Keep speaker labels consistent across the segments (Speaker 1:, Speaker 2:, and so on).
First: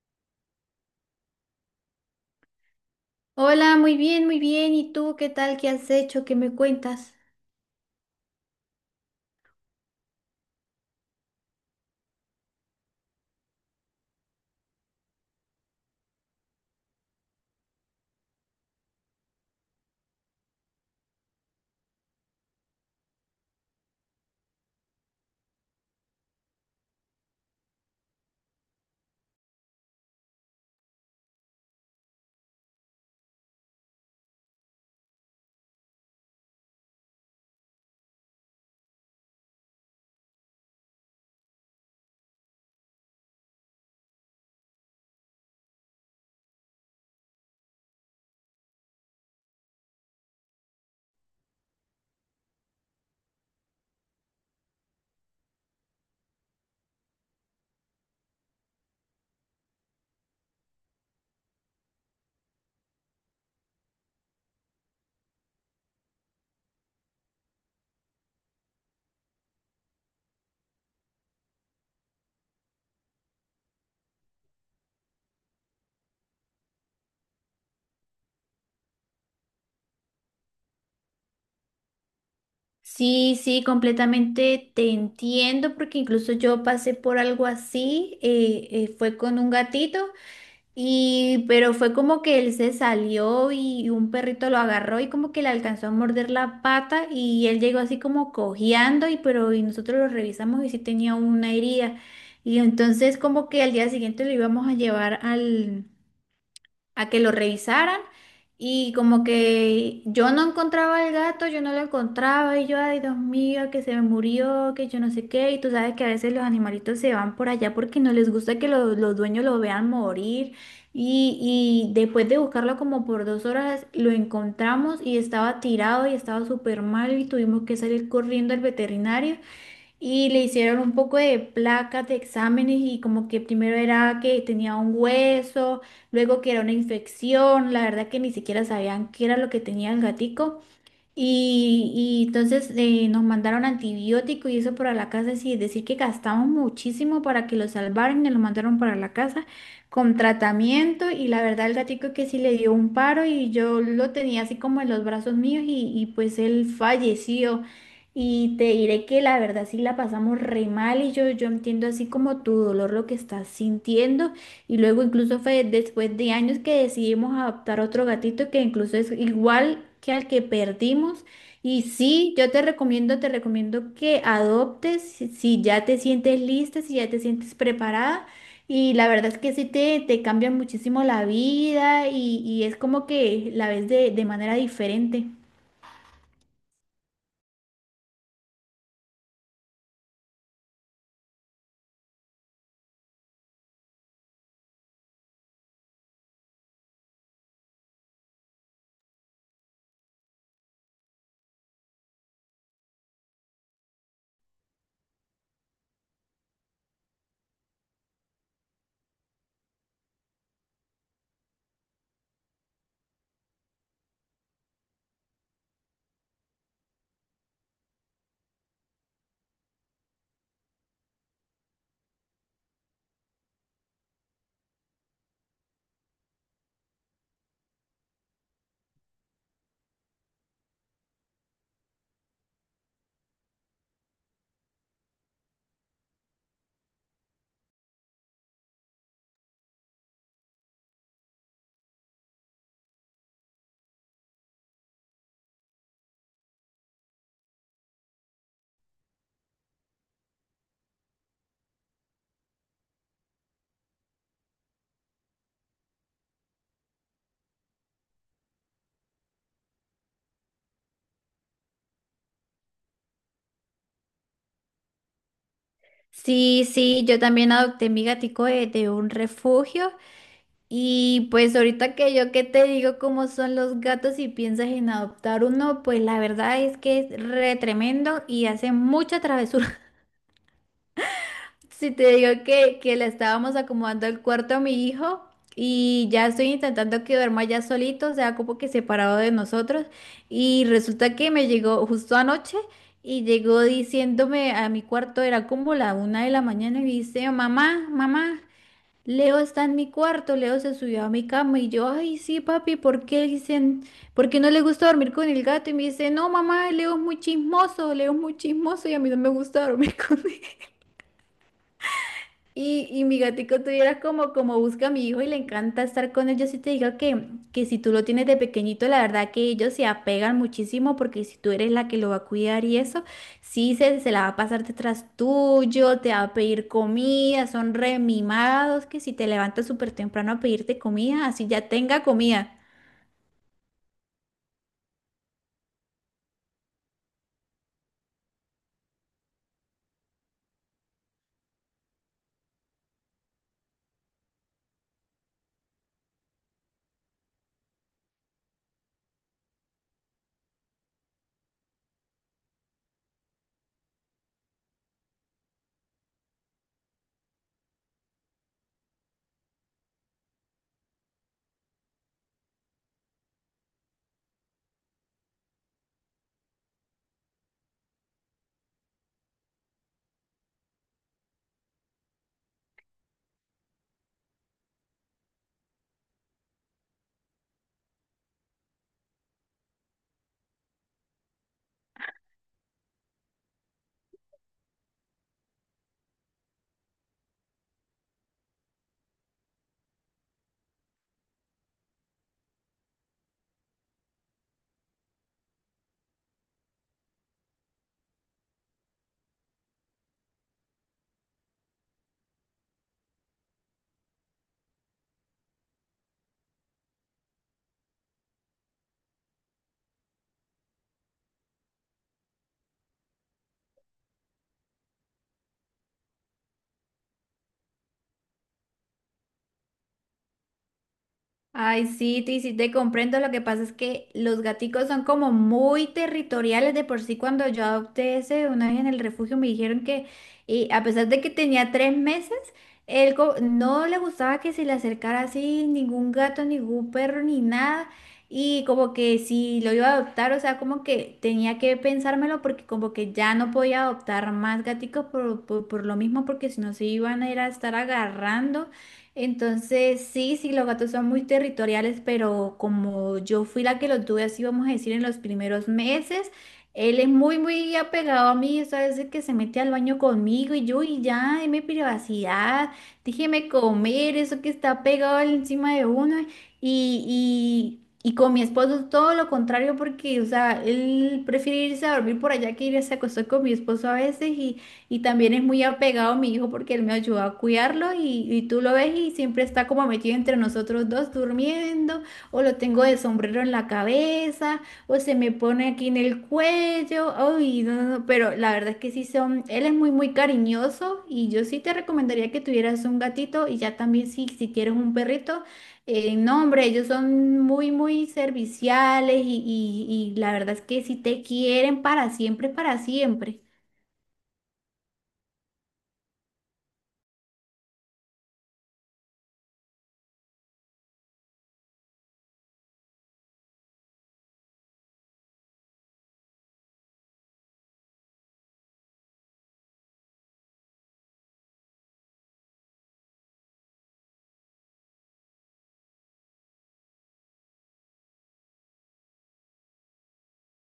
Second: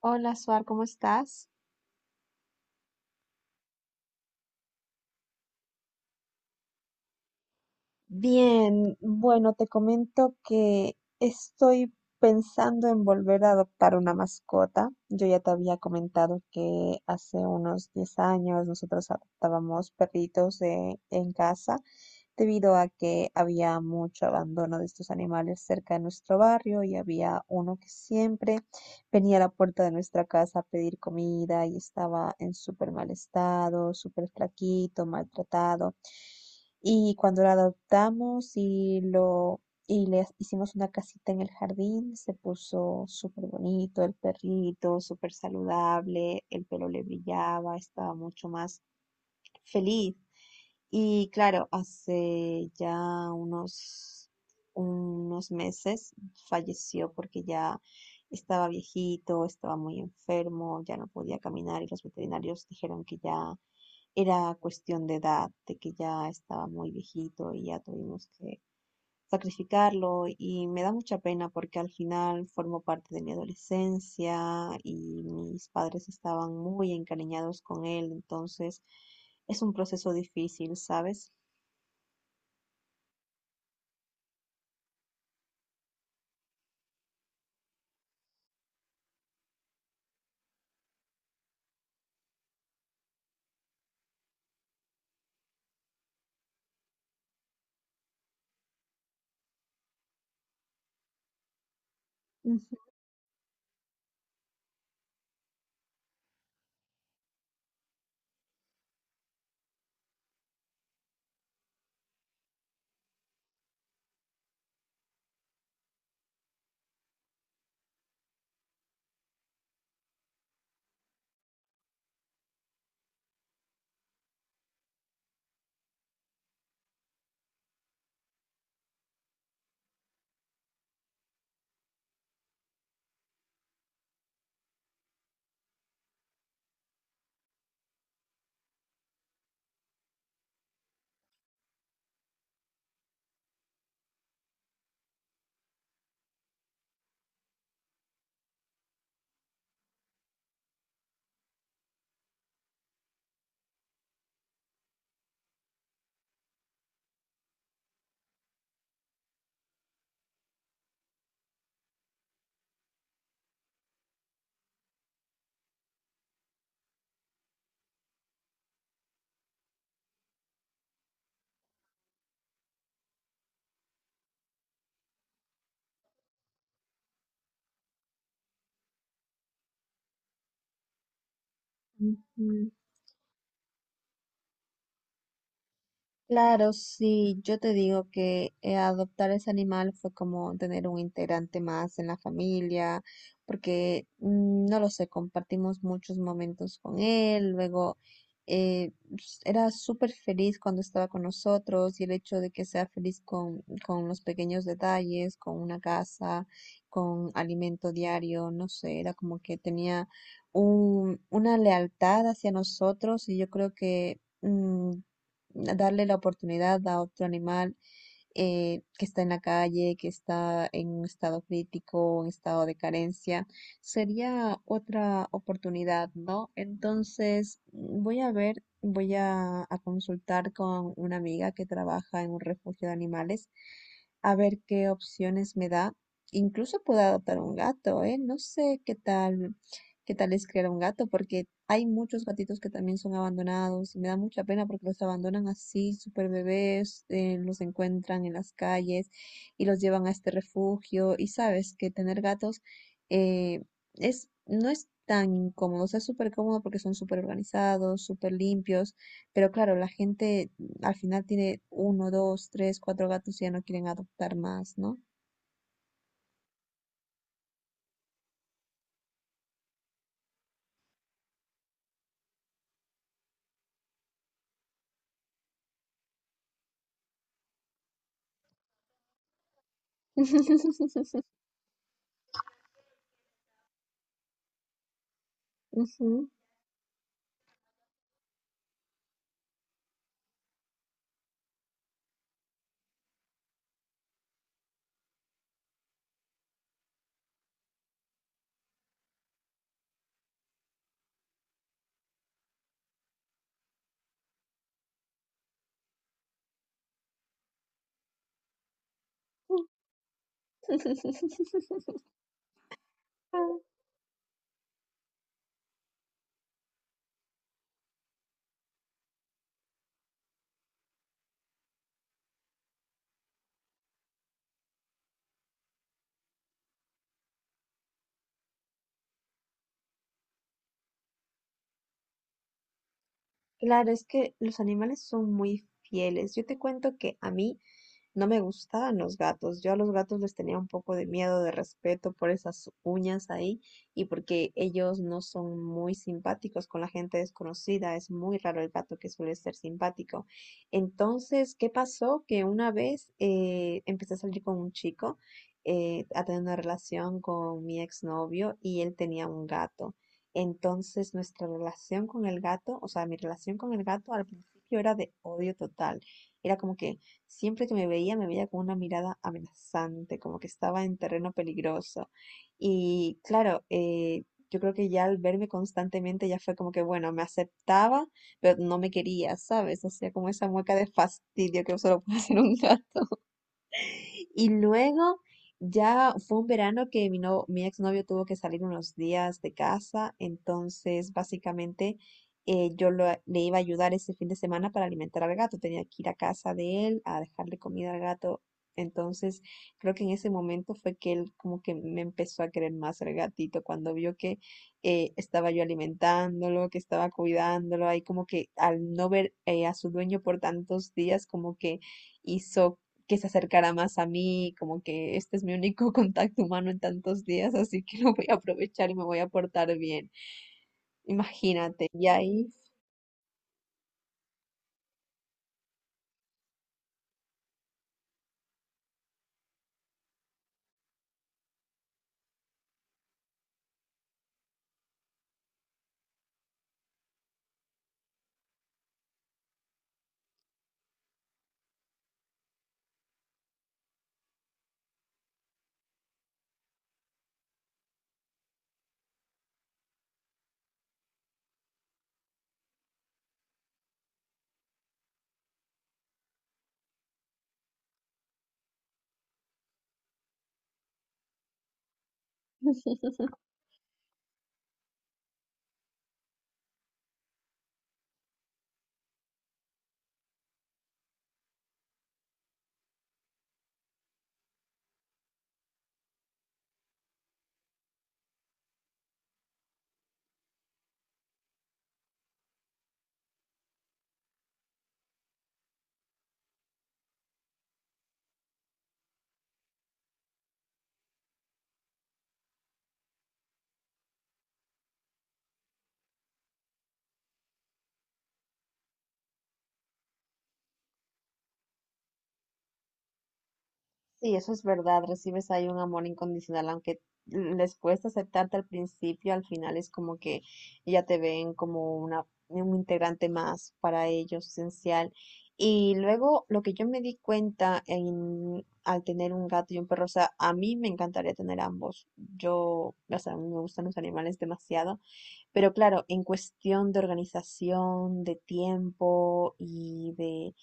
Speaker 1: Hola, Suar, ¿cómo estás?
Speaker 2: Hola, muy bien, muy bien. ¿Y tú qué tal? ¿Qué has hecho? ¿Qué me cuentas?
Speaker 1: Bien, bueno, te comento que estoy pensando en volver a adoptar una mascota. Yo ya te había comentado que hace unos 10 años nosotros adoptábamos perritos en casa debido a que había mucho abandono de estos animales cerca de nuestro barrio y había uno que siempre venía a la puerta de nuestra casa a pedir comida y estaba en súper mal estado, súper flaquito, maltratado. Y cuando lo adoptamos y le hicimos una casita en el jardín, se puso súper bonito el perrito, súper saludable, el pelo le brillaba, estaba mucho más feliz. Y claro, hace ya unos meses falleció porque ya estaba viejito, estaba muy enfermo, ya no podía caminar y los veterinarios dijeron que ya era cuestión de edad, de que ya estaba muy viejito y ya tuvimos que sacrificarlo y me da mucha pena porque al final formó parte de mi adolescencia y mis padres estaban muy encariñados con él, entonces es un proceso difícil, ¿sabes?
Speaker 2: Sí, sí, completamente te entiendo porque incluso yo pasé por algo así, fue con un gatito y pero fue como que él se salió y un perrito lo agarró y como que le alcanzó a morder la pata y él llegó así como cojeando y pero y nosotros lo revisamos y sí tenía una herida y
Speaker 1: Ujú,
Speaker 2: entonces como que al día siguiente lo íbamos a llevar al a que lo revisaran y como que yo no encontraba el gato, yo no lo encontraba y yo, ay Dios mío, que se me murió, que yo no sé qué, y tú sabes que a veces los animalitos se van por allá porque no les gusta que los dueños lo vean morir y después de buscarlo como por 2 horas lo encontramos y estaba tirado y estaba súper mal y tuvimos que salir corriendo al veterinario y le hicieron un poco de placas de exámenes y como que primero era que tenía un hueso, luego que era una infección, la verdad que ni siquiera sabían qué era lo que tenía el gatico. Y entonces nos mandaron antibiótico y eso para la casa, sí, es decir que gastamos muchísimo para que lo salvaran y lo mandaron para la casa con tratamiento y la verdad el gatico que sí le dio un paro y yo lo tenía así como en los brazos míos y pues él falleció y te diré que la verdad sí la pasamos re mal yo entiendo así como tu dolor lo que estás sintiendo. Y luego incluso fue después de años que decidimos adoptar otro gatito que incluso es igual que al que perdimos. Y sí, yo te recomiendo que adoptes si ya te sientes lista, si ya te sientes preparada. Y la verdad es que sí te cambia muchísimo la vida y
Speaker 1: ujú.
Speaker 2: es como que la ves de manera diferente.
Speaker 1: Claro, sí, yo te digo que adoptar ese animal fue como tener un integrante más en la familia, porque no lo sé, compartimos muchos momentos con él. Luego eh, era súper feliz cuando estaba con nosotros, y el hecho de que sea feliz con los pequeños detalles, con una casa, con alimento diario, no sé, era como que tenía una lealtad hacia nosotros. Y yo creo que darle la oportunidad a otro animal que está en la calle, que está en un estado crítico, un estado de carencia, sería otra oportunidad, ¿no? Entonces, voy a ver, voy a consultar con una amiga que trabaja en un refugio de animales, a ver qué opciones me da. Incluso puedo adoptar un gato, ¿eh? No sé qué tal es criar a un gato, porque hay muchos gatitos que también son abandonados y me da mucha pena porque los abandonan así, súper bebés. Los encuentran en las calles y los llevan a este refugio. Y sabes que tener gatos eh, no es tan incómodo, o sea, es súper cómodo porque son súper organizados, súper limpios, pero claro, la gente al final tiene uno, dos, tres, cuatro gatos y ya no quieren adoptar más, ¿no?
Speaker 2: Sí, sí, yo también adopté mi gatico de un refugio. Y pues ahorita que yo que te digo cómo son los gatos y piensas en adoptar uno, pues la verdad es que es re tremendo y hace mucha travesura. Si te digo que le estábamos acomodando el cuarto a mi hijo y
Speaker 1: Ujú.
Speaker 2: ya estoy intentando que duerma ya solito, o sea, como que separado de nosotros. Y resulta que me llegó justo anoche y llegó diciéndome a mi cuarto, era como la 1 de la mañana y dice, mamá, mamá. Leo está en mi cuarto, Leo se subió a mi cama y yo, ay, sí, papi, ¿por qué dicen, por qué no le gusta dormir con el gato? Y me dice, no, mamá, Leo es muy chismoso, Leo es muy chismoso y a mí no me gusta dormir con él. Y mi gatico tuviera como, como busca a mi hijo y le encanta estar con él. Yo sí te digo que si tú lo tienes de pequeñito, la verdad que ellos se apegan muchísimo porque si tú eres la que lo va a cuidar y eso, sí se la va a pasar detrás tuyo, te va a pedir comida, son re mimados que si te levantas súper temprano a pedirte comida, así ya tenga comida.
Speaker 1: Claro, es que los animales son muy fieles. Yo te cuento que a mí no me gustaban los gatos. Yo a los gatos les tenía un poco de miedo, de respeto por esas uñas ahí, y porque ellos no son muy simpáticos con la gente desconocida. Es muy raro el gato que suele ser simpático. Entonces, ¿qué pasó? Que una vez empecé a salir con un chico, a tener una relación con mi exnovio, y él tenía un gato. Entonces, nuestra relación con el gato, o sea, mi relación con el gato al principio era de odio total. Era como que siempre que me veía con una mirada amenazante, como que estaba en terreno peligroso. Y claro, yo creo que ya al verme constantemente ya fue como que, bueno, me aceptaba, pero no me quería, ¿sabes? O sea, como esa mueca de fastidio que solo puede hacer un gato. Y luego ya fue un verano que mi, no- mi exnovio tuvo que salir unos días de casa, entonces básicamente yo le iba a ayudar ese fin de semana para alimentar al gato, tenía que ir a casa de él a dejarle comida al gato. Entonces creo que en ese momento fue que él como que me empezó a querer más, el gatito, cuando vio que estaba yo alimentándolo, que estaba cuidándolo. Ahí como que al no ver a su dueño por tantos días, como que hizo que se acercara más a mí, como que este es mi único contacto humano en tantos días, así que lo voy a aprovechar y me voy a portar bien.
Speaker 2: Ay,
Speaker 1: Imagínate. Y ahí
Speaker 2: sí, te comprendo. Lo que pasa es que los gaticos son como muy territoriales. De por sí, cuando yo adopté ese una vez en el refugio, me dijeron que, y a pesar de que tenía 3 meses, no le gustaba que se le acercara así ningún gato, ningún perro, ni nada. Y como que si lo iba a adoptar, o sea, como que tenía que pensármelo porque como que ya no podía adoptar más gaticos por lo mismo, porque si no se iban a ir a estar agarrando. Entonces, sí, sí, los gatos son muy territoriales, pero como yo fui la que lo tuve, así vamos a decir, en los primeros meses, él es muy, muy apegado a mí, eso a veces que se mete al baño conmigo y yo, y ya, deme privacidad, déjeme comer, eso que está pegado encima de uno, y con mi esposo es todo lo contrario, porque, o sea, él prefiere irse a dormir por allá que irse a acostar con mi esposo a veces, y también es muy apegado a mi hijo porque él me ayuda a cuidarlo y tú lo ves y siempre está como metido entre nosotros dos durmiendo o lo tengo de sombrero en la cabeza o se me pone aquí en el cuello. Ay, no, no, no, pero la verdad es que sí son, él es muy, muy cariñoso y yo sí te recomendaría que tuvieras un gatito y ya también si, si quieres un perrito. No, hombre, ellos son muy, muy serviciales y la verdad es que sí te quieren para siempre, para siempre.
Speaker 1: sí, eso es verdad, recibes ahí un amor incondicional, aunque les cuesta aceptarte al principio, al final es como que ya te ven como una, un integrante más para ellos, esencial. Y luego lo que yo me di cuenta en, al tener un gato y un perro, o sea, a mí me encantaría tener ambos. Yo, o sea, a mí me gustan los animales demasiado, pero claro, en cuestión de organización, de tiempo y de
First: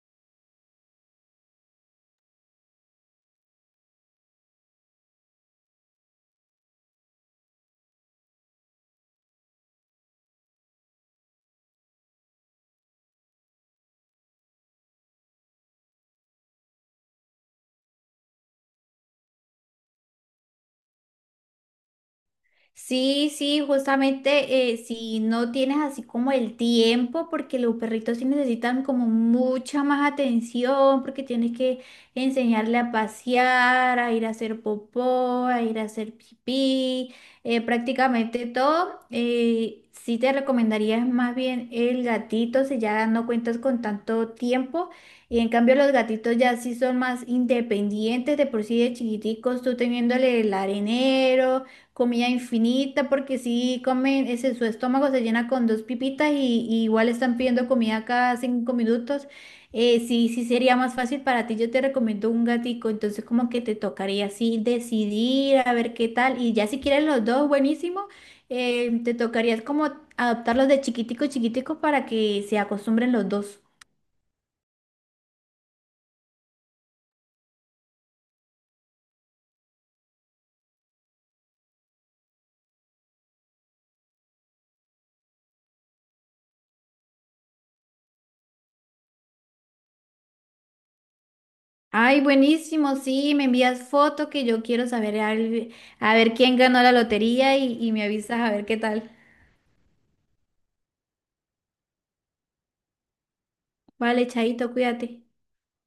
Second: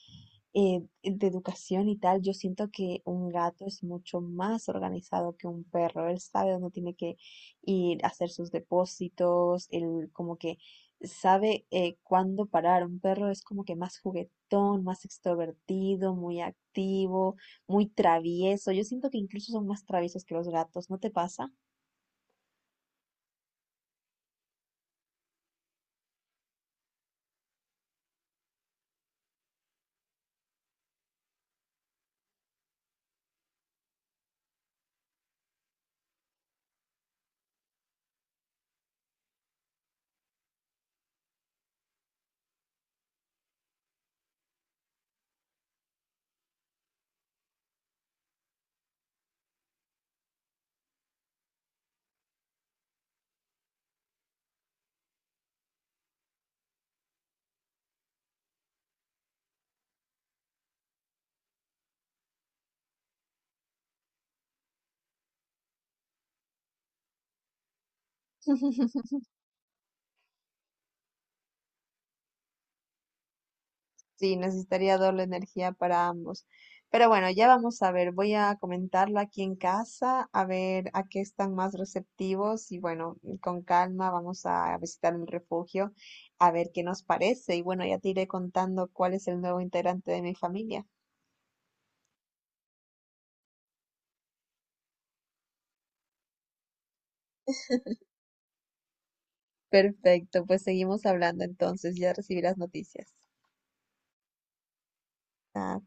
Speaker 1: eh, de educación y tal, yo siento que un gato es mucho más organizado que un perro. Él sabe dónde tiene que ir a hacer sus depósitos, él como que sabe cuándo parar. Un perro es como que más juguetón, más extrovertido, muy activo, muy travieso. Yo siento que incluso son más traviesos que los gatos, ¿no te pasa?
Speaker 2: Sí, sí, justamente si no tienes así como el tiempo, porque los perritos sí necesitan como mucha más atención, porque tienes que enseñarle a pasear, a ir a hacer popó, a ir a hacer pipí, prácticamente todo. Sí te recomendarías más bien el gatito si ya no cuentas con tanto tiempo. Y en cambio los gatitos ya sí son más independientes, de por sí de chiquiticos, tú teniéndole el arenero. Comida infinita, porque si comen, ese, su estómago se llena con dos pipitas y igual están pidiendo comida cada 5 minutos. Sí, sí sería más fácil para ti. Yo te recomiendo un gatico, entonces como que te tocaría así decidir a ver qué tal. Y ya si quieren los dos, buenísimo. Te tocaría como adoptarlos de chiquitico, chiquitico para que se acostumbren los dos.
Speaker 1: Sí, necesitaría doble energía para ambos. Pero bueno, ya vamos a ver. Voy a comentarlo aquí en casa, a ver a qué están más receptivos y bueno, con calma vamos a visitar el refugio, a ver qué nos parece. Y bueno, ya te iré contando cuál es el nuevo integrante de mi familia.
Speaker 2: Ay, buenísimo, sí, me envías foto que yo quiero saber al- a ver quién ganó la lotería y me avisas a ver qué tal.
Speaker 1: Perfecto, pues seguimos hablando entonces, ya recibirás noticias.
Speaker 2: Vale, Chaito, cuídate.
Speaker 1: Ah,